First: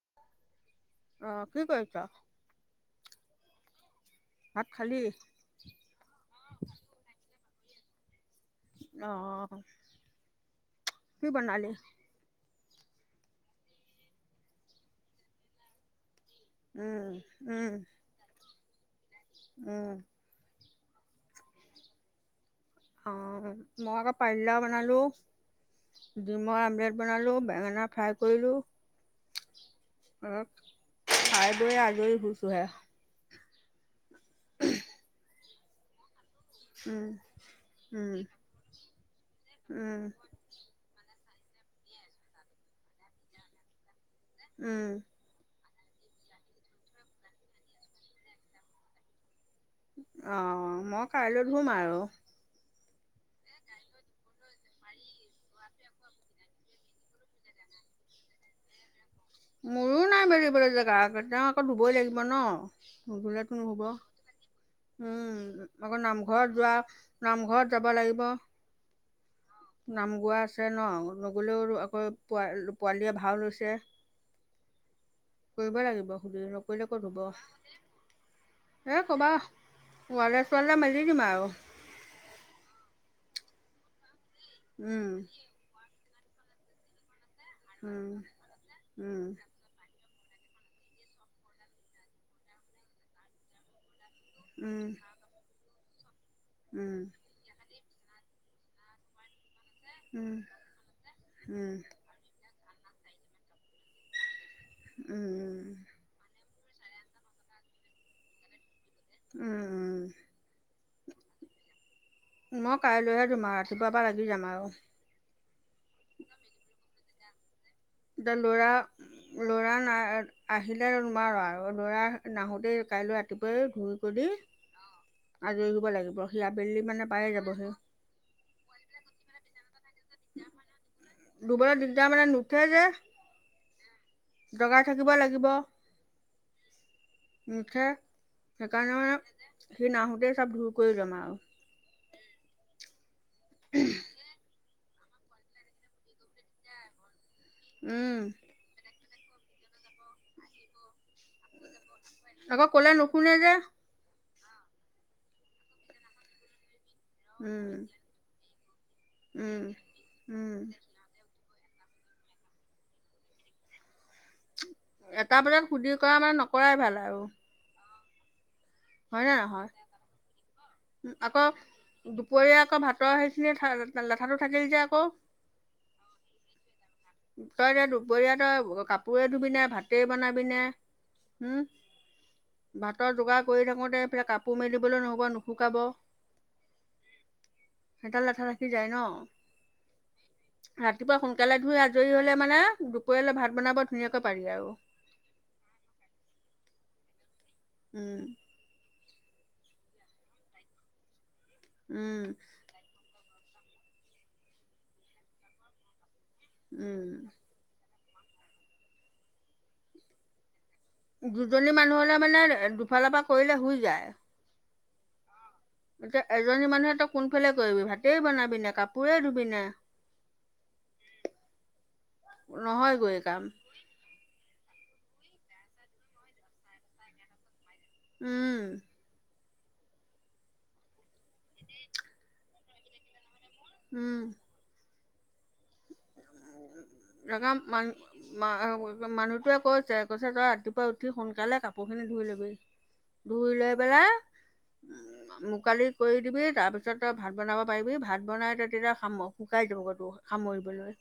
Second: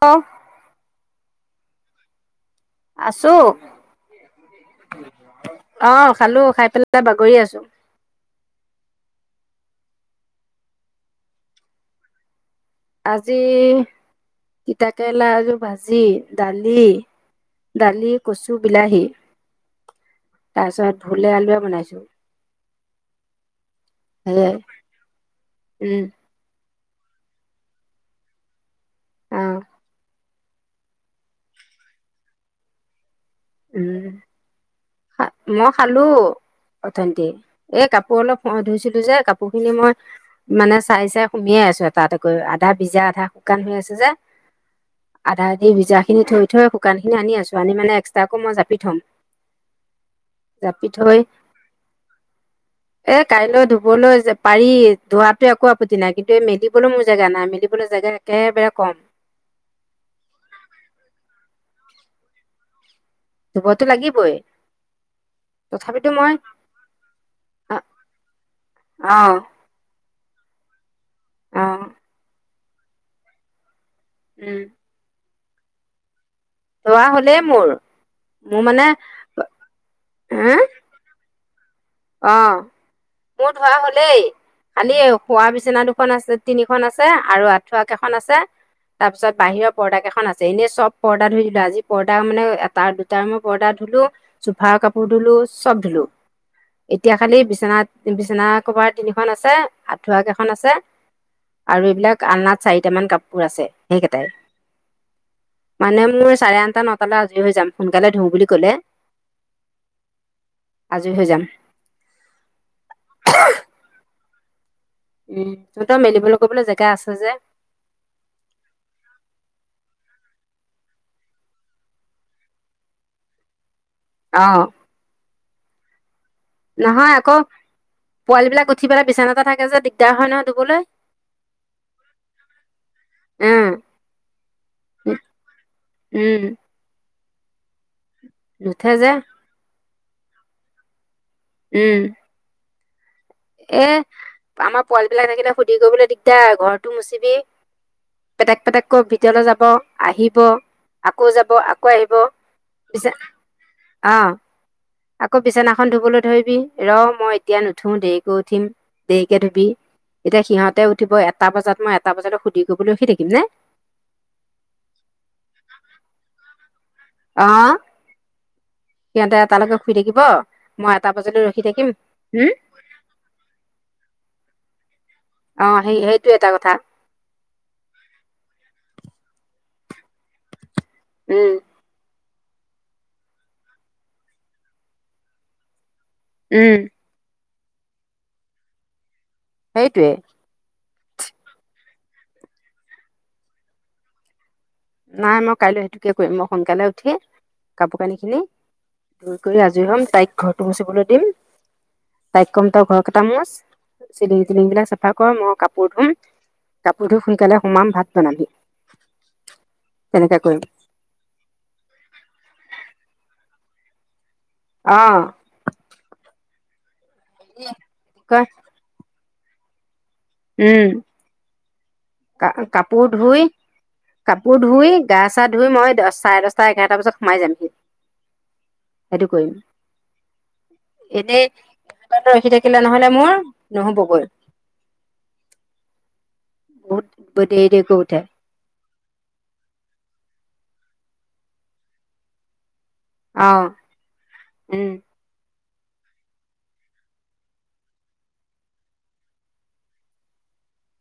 অ'! অ'! কি কৰিছা? আছোঁ। ভাত খালি? অ'! খালোঁ, খাই পেলাই বাগৰি আছোঁ। অ' অ'! কি বনালি? আজি, তিতাকেৰেলা, আলু ভাজি, দালি, উম উম দালি, কচু, বিলাহী। উম। তাৰপিছত, ভোলে, আলুয়ে বনাইছোঁ। অ'! মই আকৌ পানী সেয়াই লাও বনালো। উম ডিমৰ আমলেট বনালোঁ, বেঙেনা ফ্ৰাই কৰিলোঁ। অ', অ' খাই-বই আজৰি হৈছোঁহে। উম। মই খালোঁ। উম অথনিতে। এই, উম কাপোৰ অলপ ধুইছিলোঁ যে, কাপোৰ খিনি মই, উম মানে, চাই-চাই সোমিয়াই আছোঁ, এটা-এটাকৈ। আধা ভিজা-আধা শুকান হৈ আছে, যে। উম। আধা-আধি ভিজাখিনি থৈ-থৈ, শুকানখিনি আনি আছোঁ, আনি মানে, এক্সট্ৰাকে মই জাপি থ'ম। অ'! জাপি মই থৈ কাইলৈ ধুম আৰু। [inaudible] এ, কাইলৈ ধুবলৈ পাৰি, ধোৱাতো একো আপত্তি নাই। কিন্তু এই, মেলিবলৈ মোৰ জেগা নাই, মেলিবলৈ জেগা একেবাৰে কম। মোৰো নাই মেলিবলে জেগা, তেওঁ আকৌ ধুবই লাগিব ন'। নুধুলেতো ধুবতো নহ'ব। লাগিবই উম আকৌ তথাপিতো মই নামঘৰত যোৱা নামঘৰত যাব লাগিব। অঁ নাম গোৱা আছে ন নগ'লেও অ আকৌ প পোৱালীয়ে ভাও লৈছে। উম কৰিব লাগিব সুধ নকৰিলে ধোৱা ক'ত হ'লেই মোৰ মোৰ মানে হ'ব এ ক'বা ৱালে হা চোৱালে মাৰিম। মেলি দিম আৰু অ মোৰ ধুৱা হ'লেই খালি এই উম শুৱা বিচনাটো দু খন আছে তিনিখন আছে আৰু আঠুৱা উম কেইখন আছে উম তাৰপিছত বাহিৰৰ পৰ্দা কেইখন আছে এনেই চব পৰ্দা ধুই দিলো আজি পৰ্দা মানে এটা দুটাৰ মই পৰ্দা ধুলো। চোফাৰ উম কাপোৰ ধুলো চব ধুলো। এতিয়া উম খালি বিচনাত বিচনা কভাৰ তিনিখন আছে। আঠুৱা কেইখন আছে উম আৰু এইবিলাক আলনাত চাৰিটামান কাপোৰ আছে সেই কেইটাই। উম উম। মানে মোৰ চাৰে আঠটা নটালৈ আজৰি হৈ যাম সোনকালে ধুও বুলি ক'লে, উম আজৰি হৈ যাম। মই কাইলৈহে ধুম আৰু ৰাতিপুৱাৰ পৰা লাগি যাম আৰু উম তহত মেলিবলৈ কৰিবলৈ জেগা আছে যে। দ লৰা ল'ৰা না আহিলে নোৱাৰোঁ আৰু ল'ৰা নাহোঁতেই কাইলৈ ৰাতিপুৱাই ঘূই, কৰি অ আজৰি হব লাগিব। সি আবেলি মানে নহয় পায়ে আকৌ যাবহি পোৱালি বিলাক উঠি পেলাই বিচানাতে থাকে যে দিগ দাৰ হয় ন ধুবলৈ। ধুবলৈ দিগদাৰ মানে নুঠে যে উম জগাই থাকিব লাগিব। উম নুঠে নুঠে সেইকাৰণে যে মানে সি নাহোতে চব দূৰ কৰি লম আৰু, উম এ আমাৰ পোৱালি বিলাক থাকিলে সুধি কৰিবলৈ দিগদাৰ ঘৰটো মুচিবি, উম পেটেক পেটেক কৈ ভিতলৈ যাব আহিব। আকৌ যাব আকৌ আহিব আকৌ ক'লে পিছে নুশুনে যে অ আকৌ বিছনাখন ধুবলৈ ধৰিবি ৰম মই এতিয়া নুঠো দেৰিকৈ উঠিম দেৰিকে ধুবি এতিয়া সিহতে উঠিব এটা বজাত মই এটা বজালৈ সুধি কৰিবলৈ ৰখি থাকিম নে। এটা বজাত সুদিৰ কৰা মানে নকৰাই ভাল আৰু, অঁ হয়নে সিহঁতে নহয় এতালৈকে শুই থাকিব। মই এটা বজালৈ আকৌ ৰখি থাকিম হম দুপৰীয়া আকৌ ভাতৰ সেইখিনি লে লেঠাটো থাকেই যে আকৌ। অ সেই সেইটো এটা কথা। তই এতিয়া দুপৰীয়া তই কাপোৰেই ধুবিনে ভাতেই বনাবিনে। উম ভাতৰ যোগাৰ কৰি থাকোঁতে এইফালে কাপোৰ মেলিবলৈ নহ'ব নুশুকাব। উম সেডাল লেঠা থাকি যায় ন। সেইটোৱে। ৰাতিপুৱা সোনকালে ধুই আজৰি হ'লে মানে দুপৰীয়ালৈ ভাত বনাব ধুনীয়াকৈ পাৰি আৰু নাই মই কাইলৈ সেইটোকে কৰিম মই সোনকালে উঠি কাপোৰ কানি উম খিনি ধুই কৰি আজৰি হ'ম তাইক ঘৰটো মুচিবলৈ দিম উম তাইক কম তই ঘৰ কঠা মুচ চিলিং টিলিং বিলাক চাফা কৰ মই কাপোৰ ধুম কাপোৰ ধুই উম সোনকালে সুমাম ভাত বনাবি তেনেকা কয় দুজনী মানুহ হলেমানে দুফালৰ পৰা কৰিলে হৈ যায় অ এতিয়া এজনী মানুহে তই কোনফালে কৰিবি কি ভাতেই কয় বনাবিনে কাপোৰেই ধুবি না উম কা কাপোৰ নহয়গৈ কাম ধুই কাপোৰ ধুই গা-চা ধুই মই দহ চাৰে দহটা এঘাৰটা বজাত সোমাই যামহি উম সেইটো কৰিম এনেই ৰখি থাকিলে নহলে মোৰ উম নহবগৈ বহুত ৰগাম দেৰি মান দেৰিকৈ উঠে মা মানুহটোৱে কৈছে কৈছে তই ৰাতিপুৱা উঠি সোনকালে কাপোৰখিনি ধুই লবি অ ধুই লৈ পেলাই উম মুকালি কৰি দিবি তাৰ পিছত তই ভাত বনাব পাৰিবি ভাত বনাই তেতিয়া খামবাও শুকাই দিবতো সামৰিবলৈ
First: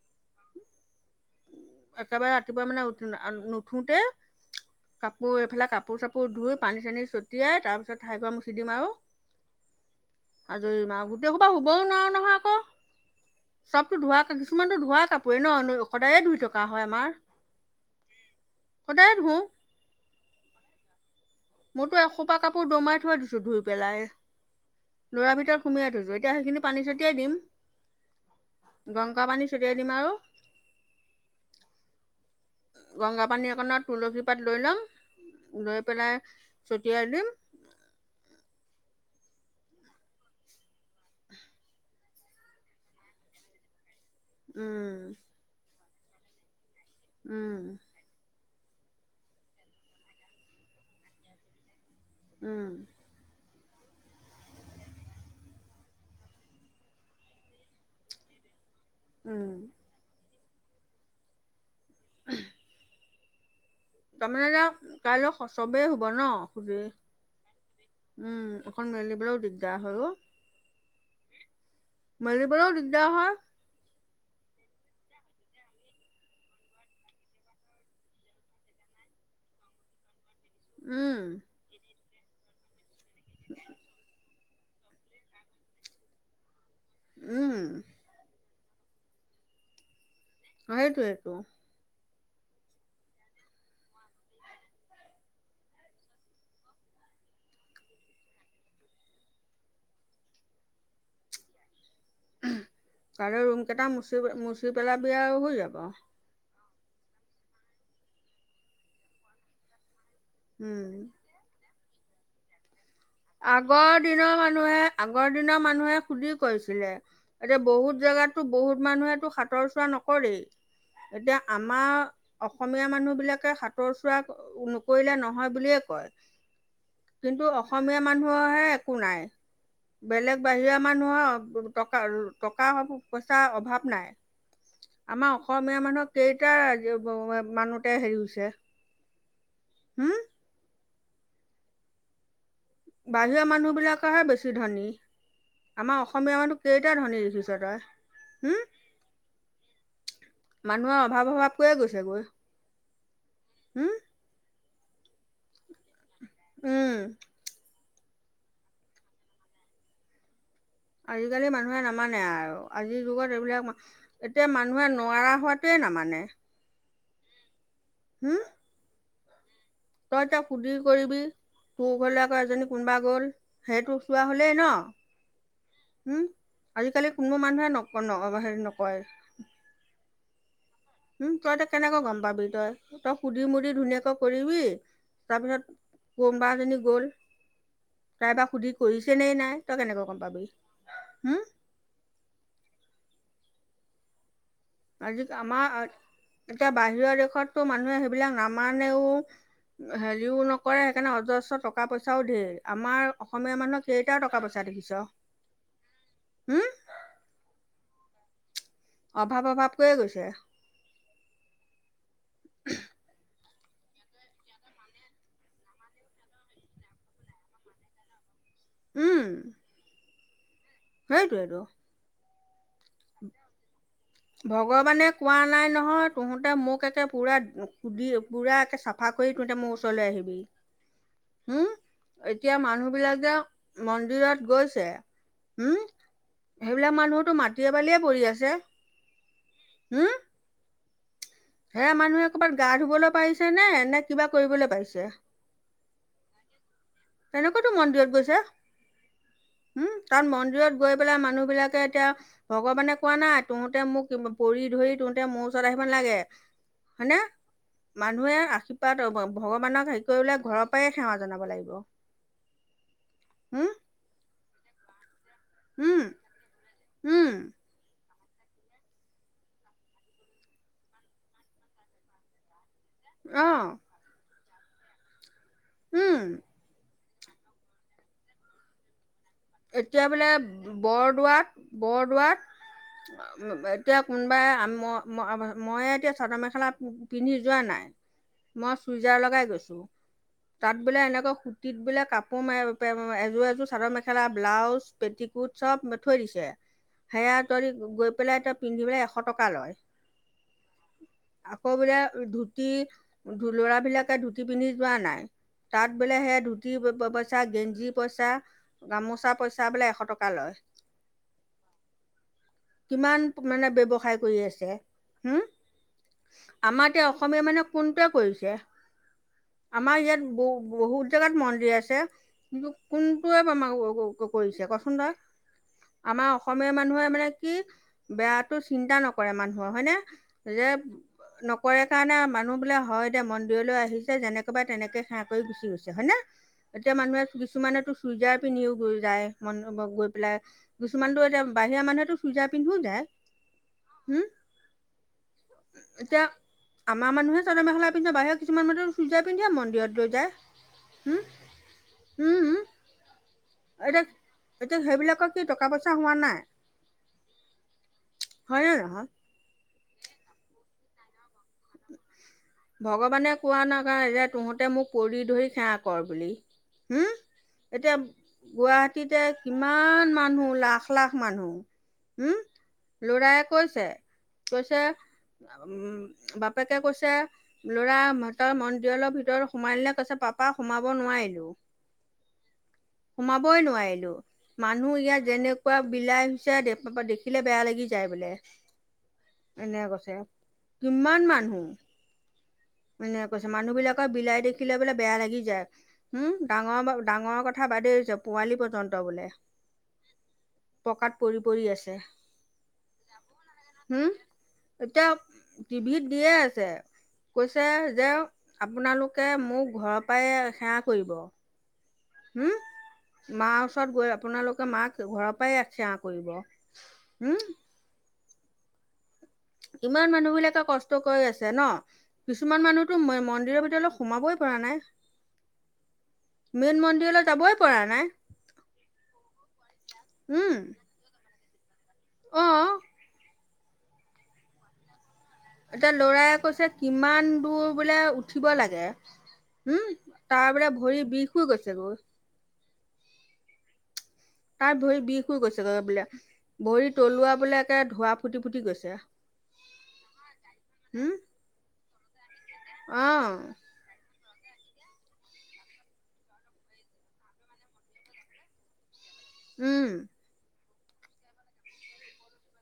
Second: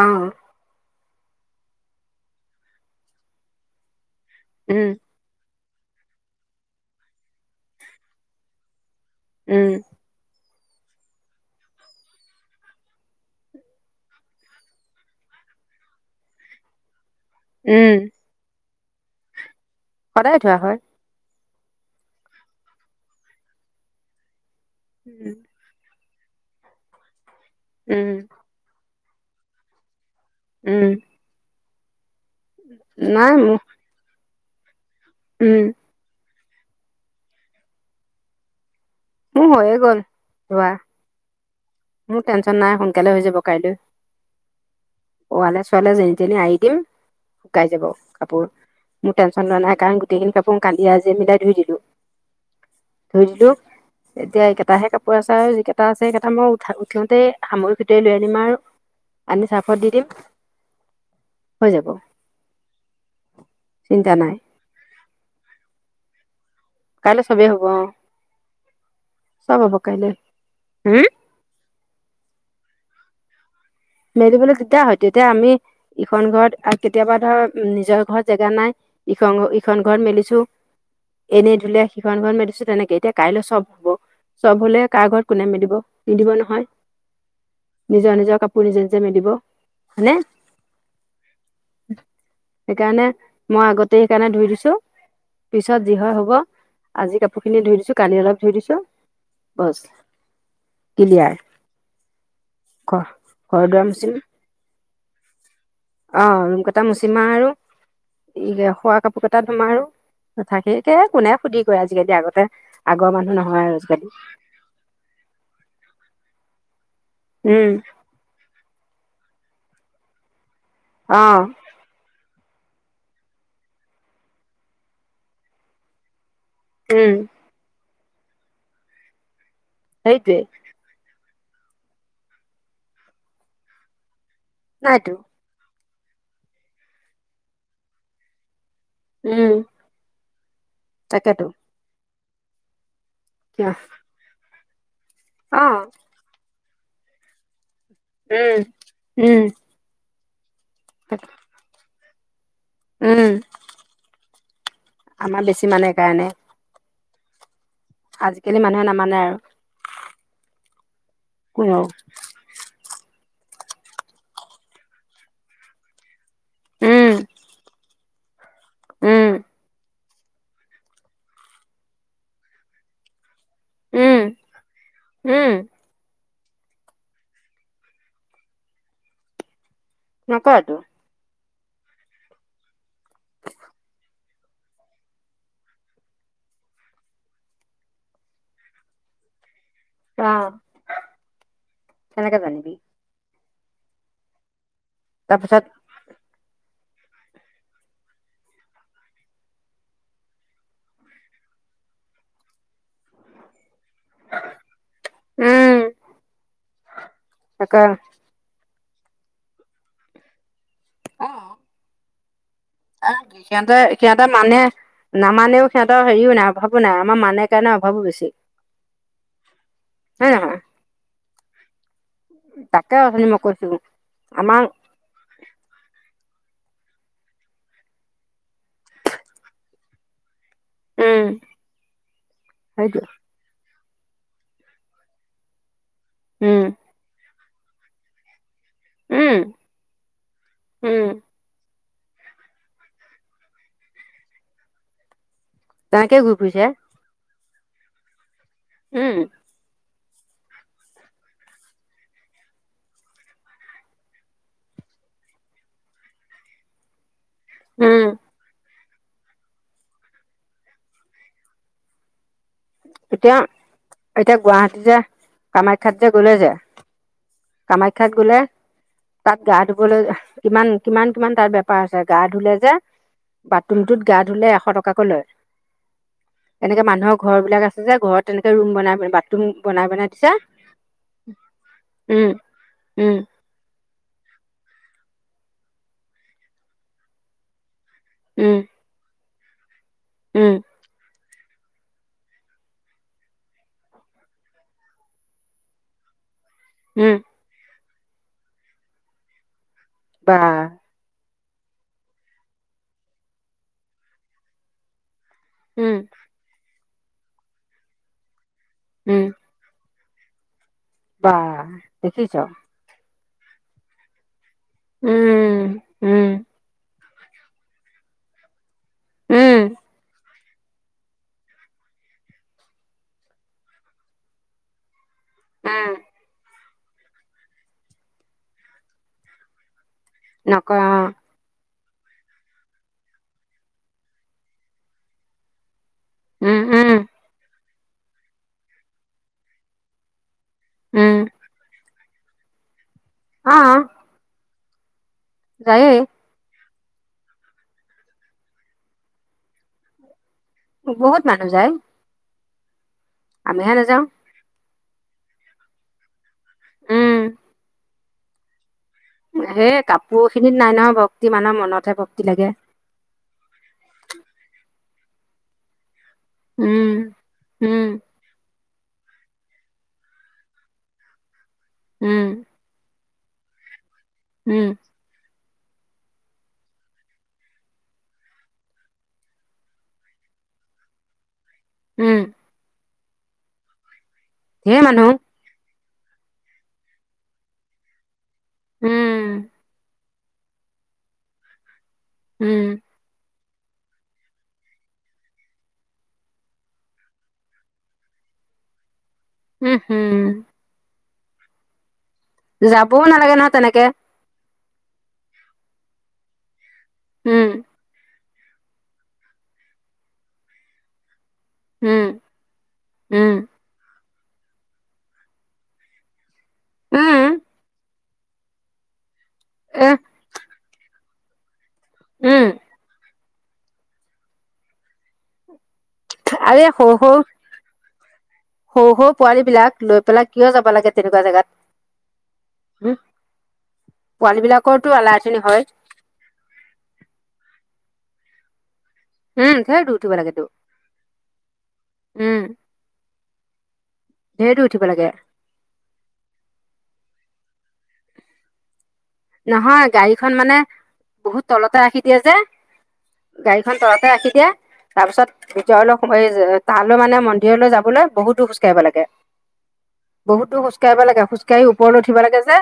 অ একেবাৰে ৰাতিপুৱা মানে উঠ নুঠোতে উম মোৰ এফালে কাপোৰ চাপোৰ ধুই পানী চানী ছটিয়াই তাৰপিছত ঠাইকোৱা মুচি দিম আও উম আজৰিম আৱ গোটেইখোপা শুবও নোৱাৰ নহয় আকৌ। চবতো ধোৱা কিছুমানতো ধোৱাই কাপোৰ ন সদায়ে ধুই থকা হয় আমাৰ। উম সদায়ে ধু সদায় ধোৱা হয়। মোৰতো এসোপা কাপোৰ দমাই থৈ দিছো ধুই পেলাই। উম ল'ৰা ভিতৰত সুমিয়াই থৈছো, এতিয়া সেইখিনি পানী চটিয়াই দিম। উম গংকা পানী ছটিয়াই দিম আৰু উম গংগা নাই পানী মোৰ অকণত তুলসী পাত লৈ ল'ম, উম লৈ পেলাই ছটিয়াই দিম। মোৰ হৈয়ে গ'ল ধোৱা। [inaudible] মোৰ টেনশ্যন নাই, সোনকালে হৈ যাব কাইলৈ। উম ওৱালে চোৱালে যেনি তেনিয়ে আৰি দিম উম শুকাই যাব কাপোৰ। মোৰ টেনচন লোৱা নাই কাৰণ গোটেইখিনি কাপোৰ কালিয়ে আজিয়ে মিলাই ধুই দিলো। উম ধুই দিলো এতিয়া এইকেইটাহে কাপোৰ আছে আৰু যিকেটা আছে সেকেটা মও সিঁহতে সামৰি সুতৰি লৈ আনিম আৰু আনি উম চাৰ্ফত দি দিম। হৈ যাব। চিন্তা নাই তাৰমানে যে কাইলে চবেই শুব ন? কাইলৈ চবেই হ'ব অঁ উম, অকন মেলিবলৈও চব হ'ব দিগদাৰ হয় কাইলৈ হম অ'। মেলিবলও দিগদাৰ হয়। মেলিবলৈ দিগদাৰ হয়টো। এতিয়া আমি ইখন ঘৰত কেতিয়াবা ধৰ নিজৰ ঘৰত জেগা নাই ইখন ইখন ঘৰত মেলিছো। উম এনেই ধুলে সিখন ঘৰত মেলি দিছো তেনেকে এতিয়া কাইলৈ চব ধুব। চব হ'লে কাৰ ঘৰত কোনে মেলিব নিদিব নহয়। উম। নিজৰ নিজৰ কাপোৰ নিজে নিজে মেলিব। হয়নে? সেইটোৱেইটো। সেইকাৰণে মই আগতে সেইকাৰণে ধুই দিছো। পিছত যি হয় হ'ব, আজি কাপোৰ খিনি ধুই দিছো কালিৰ অলপ ধুই দিছো। বছ ক্লিয়াৰ ক'! কাইলৈ ৰুম কেইটা মুচি মুচি পেলাবি আৰু, হৈ যাব। অ' ৰুম কেইটা মচিম আৰু ই শোৱা কাপোৰ কেইটা ধুম আৰু। উম [unintelligible] কোনে সুধি কৰে আজিকালি, আগতে আগৰ মানুহ নহয় আৰু আগৰ আজিকালি। দিনৰ মানুহে আগৰ দিনৰ মানুহে সুধিৰ কৰিছিলে। এতিয়া উম বহুত জেগাত তোক বহুত মানুহে তোক সাতৰ চোৱা নকৰেই। এতিয়া অ' আ আমাৰ অসমীয়া মানুহ বিলাকে সাতৰ চোৱা নকৰিলে নহয় বুলিয়ে কৰে। উম'। কিন্তু অসমীয়া মানুহৰহে একো নাই। সেইটোৱে বেলেগ বাহিৰা মানুহৰ টকাৰ টকা-পইচাৰ অভাৱ নাই। নাইতো আমাৰ অস অসমীয়া মানুহক কেইটা মানুতে হেৰি হৈছে? উম, হম তাকেতো! বাহিৰৰ কিয় মানুহবিলাকেহে বেছি ধনী। অ' আমাৰ অসম অসমীয়া মানুহ কেইটা ধনী দেখিছ তই? হম এই উম! মানুহৰ তাকে অভাৱ অভাৱ কৈয়ে গৈছেগৈ। উম'। হুম? আমাৰ বেছি মানে সেইকাৰণে। উম'। আজিকালি মানুহে নামানে আৰু। আজিকালি মানুহে কোনো নামানে আৰু। আজিৰ যুগত এইবিলাক এতিয়া মানুহে নোৱাৰা হোৱাটোৱেই নামানে। উম'। হুম'? উম'। তই এতিয়া সুধি কৰিবি তোৰ ঘৰলৈ আকৌ এজনী কোনোবা গ'ল সেইটো উম চোৱা হ'লেই ন'। উম'। হুম, আজিকালি কোনো মানুহে নক হেৰি নকৰে। নকয়টো। উম, তই এতিয়া কেনেকৈ গম পাবি তই সুধি মুধি ধুনীয়াকৈ কৰিবি তাৰপিছত কোনবা এজনী গ'ল। তাই বা সুধি কৰিছেনেই নাই তই কেনেকৈ গম পাবি। অ' হম? কেনেকে জানিবি? আজি তাৰপিছত আমাৰ এতিয়া বাহিৰৰ দেশতটো মানুহে সেইবিলাক নামানেও হেৰিও নকৰে সেইকাৰণে অজস্ৰ টকা পইচাও ধেৰ আমাৰ অসমীয়া মানুহৰ কেইটা টকা পইচা দেখিছ? উম তাকে। অভাৱ অভাৱ কৈয়ে গৈছে। অ। আহ সিহঁতে সিহঁতে মানে নামানেও সিহঁতৰ হেৰিও নাই অভাৱো নাই আমাৰ মানে কাৰণে অভাৱো বেছি। উম। হয় নহয়? সেইটোৱেটো। তাকে অথনি মই কৈছিলো। ভগৱানে কোৱা নাই নহয় তহঁতে মোক একে পুৰা দি পুৰা একে চাফা কৰি তোহঁতে মোৰ ওচ ৰলে আহিবি উম হুম এতিয়া মানুহ সেইটোৱে বিলাক যে মন্দিৰত গৈছে হোম উম সেইবিলাক মানুহতো মা টিয়ে বালিয়ে পৰি আছে। উম। হুম? উম। সেয়া মানুহে ক'ৰবাত গা ধুবলৈ পাৰিছে নে, নে কিবা কৰিবলৈ পাৰিছে। তাকে ঘুৰি ফুৰিছে। তেনেকৈটো মন্দিৰত গৈছে। উম। উম তাত মন্দিৰত গৈ পেলাই মানুহ বিলাকে এতিয়া ভগৱানে কোৱা নাই তহঁতে মোক পৰি ধৰি তহঁতে মোৰ ওচৰত আহিব নালাগে। হয় নে? উম মানুহে আশীৰ্বাদ ভগৱানক হেৰি কৰিলে ঘৰৰ পৰাই সেৱা জনাব লাগিব। এতিয়া, উম, এতিয়া গুৱাহাটীত যে কামাখ্যাত উম, যে গলে যে। উম। কামাখ্যাত গলে তাত গা ধুবলৈ কিমান কিমান কিমান তাৰ বেপাৰ আছে গা ধুলে যে অ', বাথৰুমটোত গা ধুলে এশ টকাকৈ লয়। উম। এনেকে মানুহৰ ঘৰ বিলাক আছে যে ঘৰত তেনেকে ৰুম বনাই বা এতিয়া বোলে বৰদোৱাত উম উম বৰদোৱাত এতিয়া কোনোবাই ম মই এতিয়া চাদৰ মেখেলা পিন্ধি যোৱা নাই উম মই চুইজাৰ লগাই গৈছো। উম তাত বোলে এনেকৈ সুতিত বোলে কাপোৰ এযোৰ এযোৰ চাদৰ মে খেলা ব্লাউজ পেটিকোট চব থৈ দিছে উম, সেয়াত গৈ পেলাই তই পিন্ধিলে এশ টকা লয়। বাঃ আকৌ বোলে ধুতি ল'ৰাবিলাকে ধুতি পিন্ধি যোৱা নাই তাত উম, বোলে সেয়া ধুতি পইচা গেঞ্জি পইচা উম, গামোচা পইচা চা বোলে এশ টকা লয়। বা দেখিছ? কিমান মানে ব্যৱসায় কৰি আছে? উম। হুম, উম, আমাৰ এতিয়া অসমীয়া মানে কোনটোৱে কৰিছে? উম, আমাৰ ইয়াত বহু বহুত জাগাত মন্দিৰ আছে কিন্তু কোনটোৱে টো আমাৰ ও ও ও কৰিছে কচোন তই? আ। আমাৰ অসমীয়া মানুহে মানে কি বেয়াটো চিন্তা নকৰে মানুহৰ হয়নে? যে নকয় অ', ন কৰে কাৰণে মানুহ বোলে হয় দে মন্দিৰলৈ আহিছে যেনেকৈ বা তেনেকৈ সেৱা কৰি গুচি গৈছে। চে হয় নে উম, উম, এতিয়া মানুহে কিছুমানেতো চুইজাৰ পিন্ধিও গৈ যায় মানুহ ঘ গৈ পেলাই উম, কিছুমানতো এতিয়া বাহিৰা মানুহেটো চুইজাৰ পিন্ধোও যায়। অ হুম যায়েই। এতিয়া আমাৰ মানুহে চাদৰ মেখেলা পিন্ধে বাহিৰৰ কিছুমান মানুহে চুইযাৰ পিন্ধিয়ে মন্দিৰত লৈ যায়। হু বহুত মানুহ যায়। উম উম, আমিহে এতিয়া নাযাওঁ এতিয়া সেইবিলাকৰ কি টকা পইচা হোৱা নাই? উম। হয় নে নহয়? সেই কাপোৰখিনিত নাই ন ভক্তি মানুহৰ মনতহে ভক্তি লাগে। ভগৱানে কোৱা নাই যাই যে তহঁতে মোক কৰি ধৰি সেৱা কৰ বুলি, উম, হুম উম, এতিয়া গুৱাহাটীতে কিমান মানুহ, লাখ লাখ মানুহ, উম, হুম? লৰাই কৈছে উম, কৈছে আ উম বাপেকে কৈছে লৰা মাতা মন্দিৰৰ ভিতৰত সোমাইলে কৈছে পাপা সোমাব নোৱাৰিলো। উম। সোমাবই নোৱাৰিলো, মানুহ ইয়াত যেনে কোৱা বিলাই সুচাই দেখ বা বা দেখিলে বেয়া লাগি যায় বোলে, উম, এনেকে কৈছে। কিমান মানুহ। উম। এনে কৈছে, মানুহবিলাকৰ বিলাই দেখিলে বোলে বেয়া লাগি যায়। হুম, ডাঙৰ বা ডাঙৰ কথা বাদেই দিছো পোৱালি পৰ্যন্ত বোলে। উম হম। পকাত পৰি পৰি আছে। যাবও নালাগে নহয় তেনেকে। হম এতিয়া টিভিত দিয়ে আছে। উম, কৈছে যে আপোনালোকে মোক ঘৰৰ পৰাই সেৱা কৰিব। উম। উম, উম, মা ওচৰত গৈ আপোনালোক ত' মাক ঘৰৰ পৰাই সেৱা কৰিব, উম, হুম। এহ, ইমান মানুহবিলাকে কষ্ট কৰি আছে ন, উম, কিছুমান মানুহ টো মই মন্দিৰৰ ভিতৰলৈ সোমাবই পৰা নাই। আৰে মেন সৰু সৰু মন্দিৰলৈ যাবই পৰা নাই। সৰু সৰু পোৱালীবিলাক লৈ পেলাই কিয় উম যাব লাগে তেনেকুৱা জাগাত অ হুম? পোৱালী বিলাকৰতো আলাই আথানি হয় এতিয়া ল'ৰাই কৈছে কিমান দূৰ বোলে উঠিব লাগে ধেৰ উম দূৰ উঠিব লাগেতো তাৰ বোলে ভৰি বিষ হৈ গৈছে গৈ উম ধেৰ দূৰ তাৰ উঠিব ভৰি লাগে বিষ হৈ গৈছেগৈ বোলে ভৰি তলুৱা বোলে একে ধোৱা ফুটি ফুটি গৈছে নহয় গাড়ীখন মানে উম বহুত তলতে ৰাখি দিয়ে যে অ' গাড়ীখন তলতে ৰাখি দিয়ে তাৰপিছত ভিতৰলৈ সোমায়ো‌ তালৈ মানে মন্দিৰলৈ যাবলৈ বহুত দূৰ খোজ কাঢ়িব লাগে উম বহুত দুৰ খোজ কাঢ়িব লাগে খোজকাঢ়ি ওপৰলৈ উঠিব লাগে যে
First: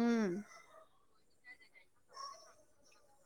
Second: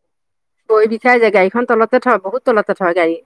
উম ভৰি বিষাই যায় গাড়ীখন তলতে থয় বহুত তলতে থয় গাড়ী